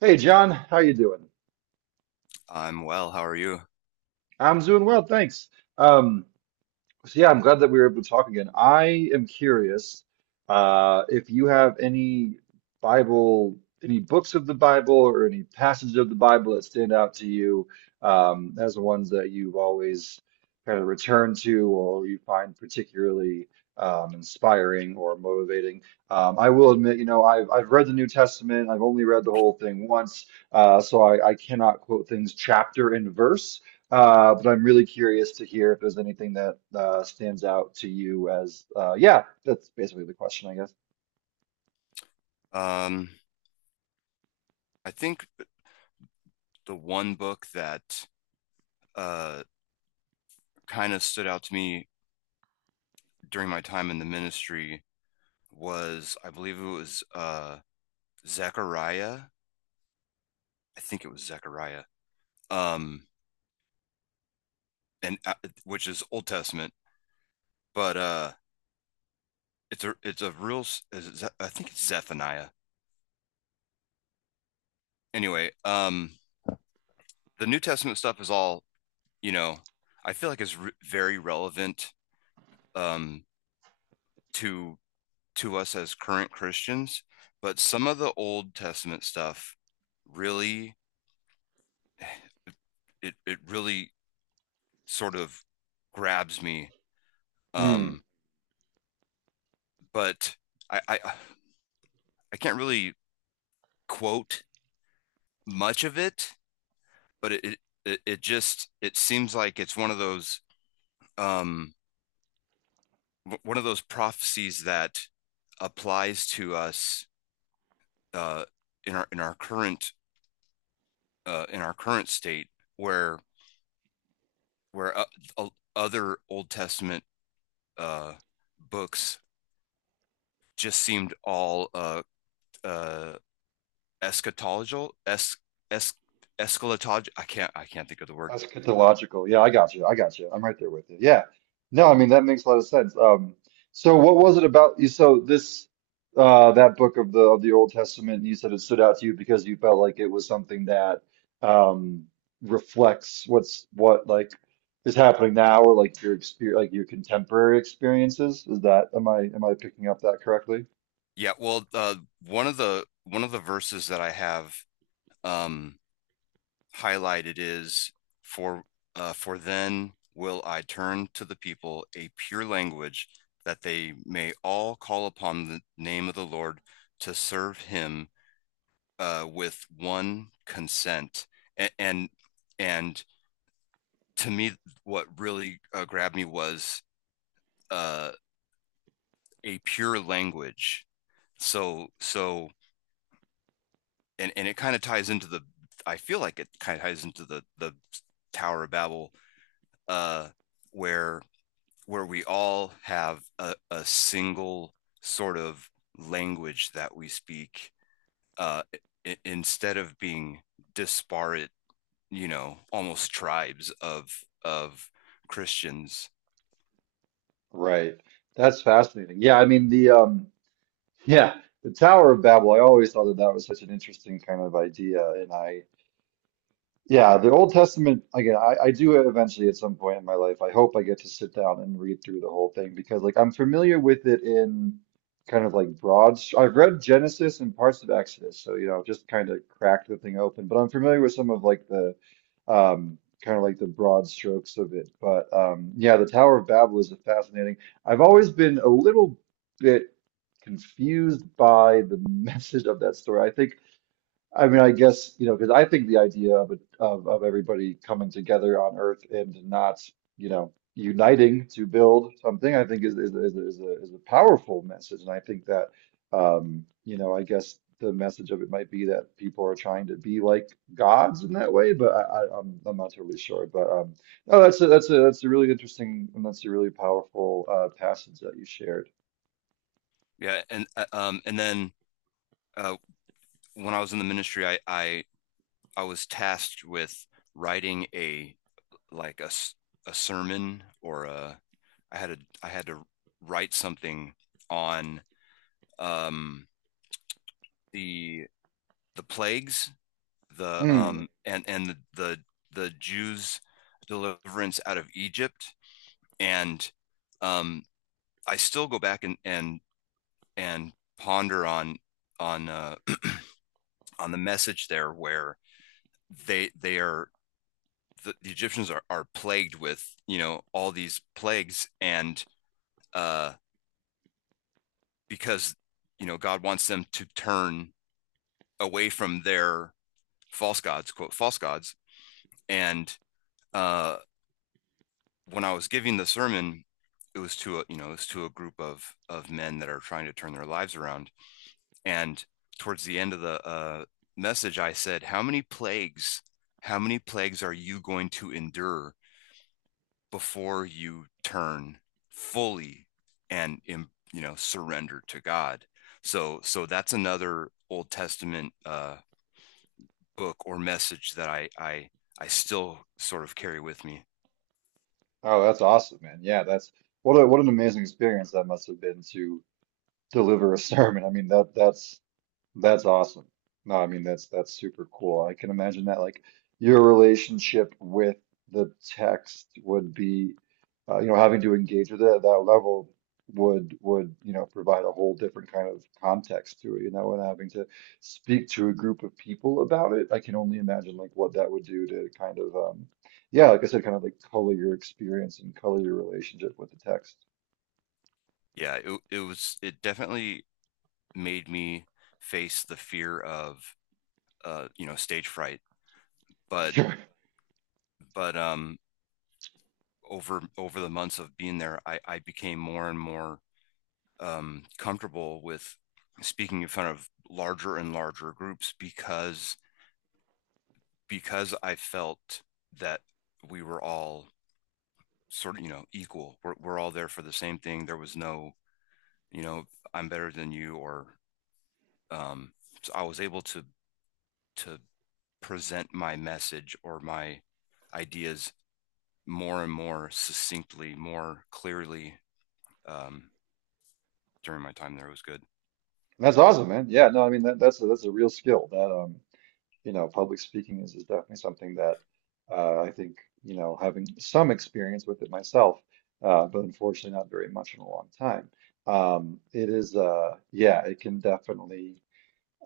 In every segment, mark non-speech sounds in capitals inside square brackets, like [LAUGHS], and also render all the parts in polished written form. Hey John, how you doing? I'm well. How are you? I'm doing well, thanks. Um, So yeah, I'm glad that we were able to talk again. I am curious if you have any Bible, any books of the Bible, or any passages of the Bible that stand out to you as the ones that you've always kind of returned to, or you find particularly inspiring or motivating. I will admit, you know, I've read the New Testament. I've only read the whole thing once, so I cannot quote things chapter and verse. But I'm really curious to hear if there's anything that stands out to you as, yeah, that's basically the question, I guess. Um, I think the one book that uh kind of stood out to me during my time in the ministry was, I believe it was Zechariah. I think it was Zechariah. Um, and which is Old Testament, but it's a real. Is it, I think it's Zephaniah. Anyway, the New Testament stuff is all you know. I feel like it's re very relevant um to to us as current Christians, but some of the Old Testament stuff really it really sort of grabs me. Hmm. Um, but I I, I can't really quote much of it, but it just it seems like it's um one of those prophecies that applies to us uh in our in our current state where where uh, other Old Testament uh, books just seemed all uh, eschatological, es, eschatological. I can't think of the word. Eschatological. Yeah, I got you. I got you. I'm right there with you. Yeah. No, I mean that makes a lot of sense. So what was it about you? So this that book of the Old Testament, you said it stood out to you because you felt like it was something that um reflects what is happening now, or like your experience, like your contemporary experiences. Is that, am I picking up that correctly? Yeah, well, one of the verses that I have um, highlighted is for for then will I turn to the people a pure language that they may all call upon the name of the Lord to serve him, with one consent. A- and and to me, what really grabbed me was, uh, a pure language. So so and it kind of ties into the. I feel like it kind of ties into the Tower of Babel, uh, where where we all have a single sort of language that we speak, uh, instead of being disparate, you know, almost tribes of Christians. Right. That's fascinating. Yeah, I mean the Yeah, the Tower of Babel. I always thought that that was such an interesting kind of idea, and I yeah, the Old Testament, again, I do eventually at some point in my life. I hope I get to sit down and read through the whole thing because, like, I'm familiar with it in kind of like I've read Genesis and parts of Exodus, so, you know, just kind of cracked the thing open, but I'm familiar with some of like the kind of like the broad strokes of it. But yeah, the Tower of Babel is fascinating. I've always been a little bit confused by the [LAUGHS] message of that story, I think. I mean, I guess, you know, because I think the idea of everybody coming together on Earth and not, you know, uniting to build something, I think is a powerful message, and I think that, you know, I guess the message of it might be that people are trying to be like gods in that way, but I'm not totally sure. But no, that's a really interesting, and that's a really powerful passage that you shared. And then uh, when I was in the ministry, I was tasked with writing a like a sermon or a I had to write something on um the plagues, the Mm. And the the Jews' deliverance out of Egypt, and um I still go back and and ponder on on uh, [CLEARS THROAT] on the message there, where they they are the Egyptians are plagued with, you know, all these plagues, and uh, because, you know, God wants them to turn away from their false gods, quote, false gods, and uh, when I was giving the sermon, it was to a, you know, it was to a group of men that are trying to turn their lives around. And towards the end of the message, I said, how many plagues, how many plagues are you going to endure before you turn fully and, you know, surrender to God? So, so that's another Old Testament book or message that I still sort of carry with me. Oh, that's awesome, man. Yeah, that's what a what an amazing experience that must have been to deliver a [LAUGHS] sermon. I mean that's awesome. No, I mean that's super cool. I can imagine that like your relationship with the text would be you know, having to engage with it at that level would you know provide a whole different kind of context to it, you know, and having to speak to a group of people about it. I can only imagine like what that would do to kind of yeah, like I said, kind of like color your experience and color your relationship with the text. Yeah, it definitely made me face the fear of, you know, stage fright. But, [LAUGHS] but over over the months of being there, I became more and more comfortable with speaking in front of larger and larger groups, because I felt that we were all sort of, you know, equal. We're all there for the same thing. There was no, you know, I'm better than you, or, um, so I was able to present my message or my ideas more and more succinctly, more clearly, um, during my time there. It was good, That's awesome, man. Yeah, no, I mean that's a real skill. That you know, public speaking is definitely something that I think you know having some experience with it myself, but unfortunately not very much in a long time. It is yeah, it can definitely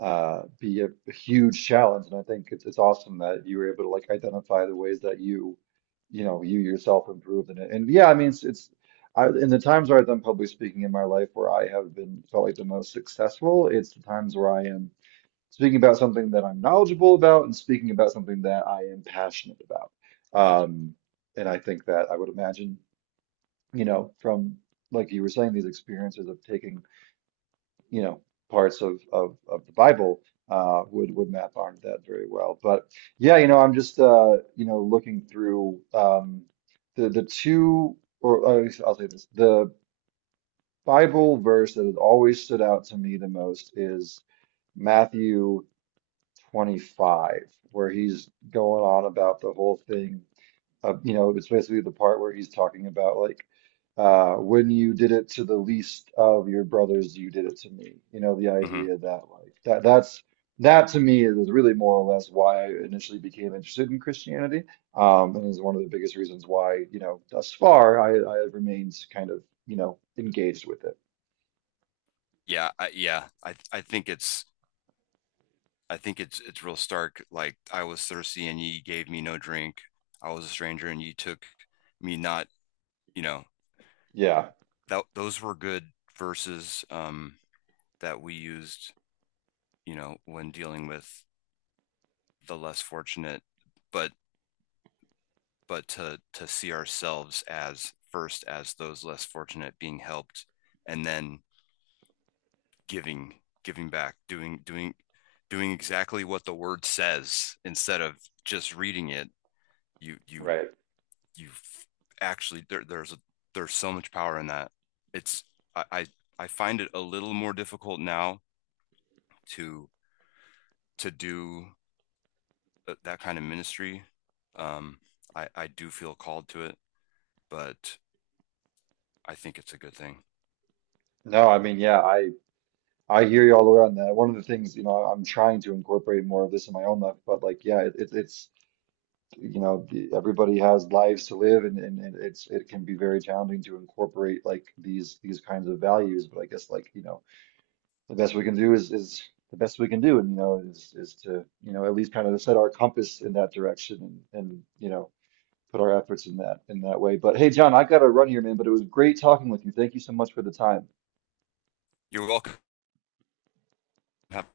be a huge challenge. And I think it's awesome that you were able to like identify the ways that you know, you yourself improved in it. And yeah, I mean, it's I, in the times where I've done public speaking in my life where I have been felt like the most successful, it's the times where I am speaking about something that I'm knowledgeable about and speaking about something that I am passionate about. right? Um, and I think that I would imagine, you know, from like you were saying, these experiences of taking you know parts of the Bible would map onto that very well. But yeah, you know, I'm just you know, looking through the two or I'll say this, the Bible verse that has always stood out to me the most is Matthew 25, where he's going on about the whole thing you know, it's basically the part where he's talking about, like, when you did it to the least of your brothers, you did it to me. You know, the Hmm. idea that like that's that to me is really more or less why I initially became interested in Christianity, and is one of the biggest reasons why, you know, thus far I have remained kind of, you know, engaged with it. Yeah, yeah. I think it's real stark. Like, I was thirsty and ye gave me no drink. I was a stranger and ye took me not. You know, Yeah, that those were good verses that we used. You know, when dealing with the less fortunate, but but to see ourselves as first as those less fortunate being helped, and then giving giving back, doing doing exactly what the word says instead of just reading it. you you right. you actually there's there's so much power in that. It's I, I I find it a little more difficult now to to do that kind of ministry. Um I do feel called to it, but I think it's a good thing. No, I mean, I hear you all the way on that. One of the things, you know, I'm trying to incorporate more of this in my own life, but like, yeah, it's you know, everybody has lives to live and it's it can be very challenging to incorporate like these kinds of values. But I guess like, you know, the best we can do is the best we can do, and you know is to, you know, at least kind of set our compass in that direction, and you know, put our efforts in that way. But hey, John, I gotta run here, man, but it was great talking with you. Thank you so much for the time. You're welcome. Have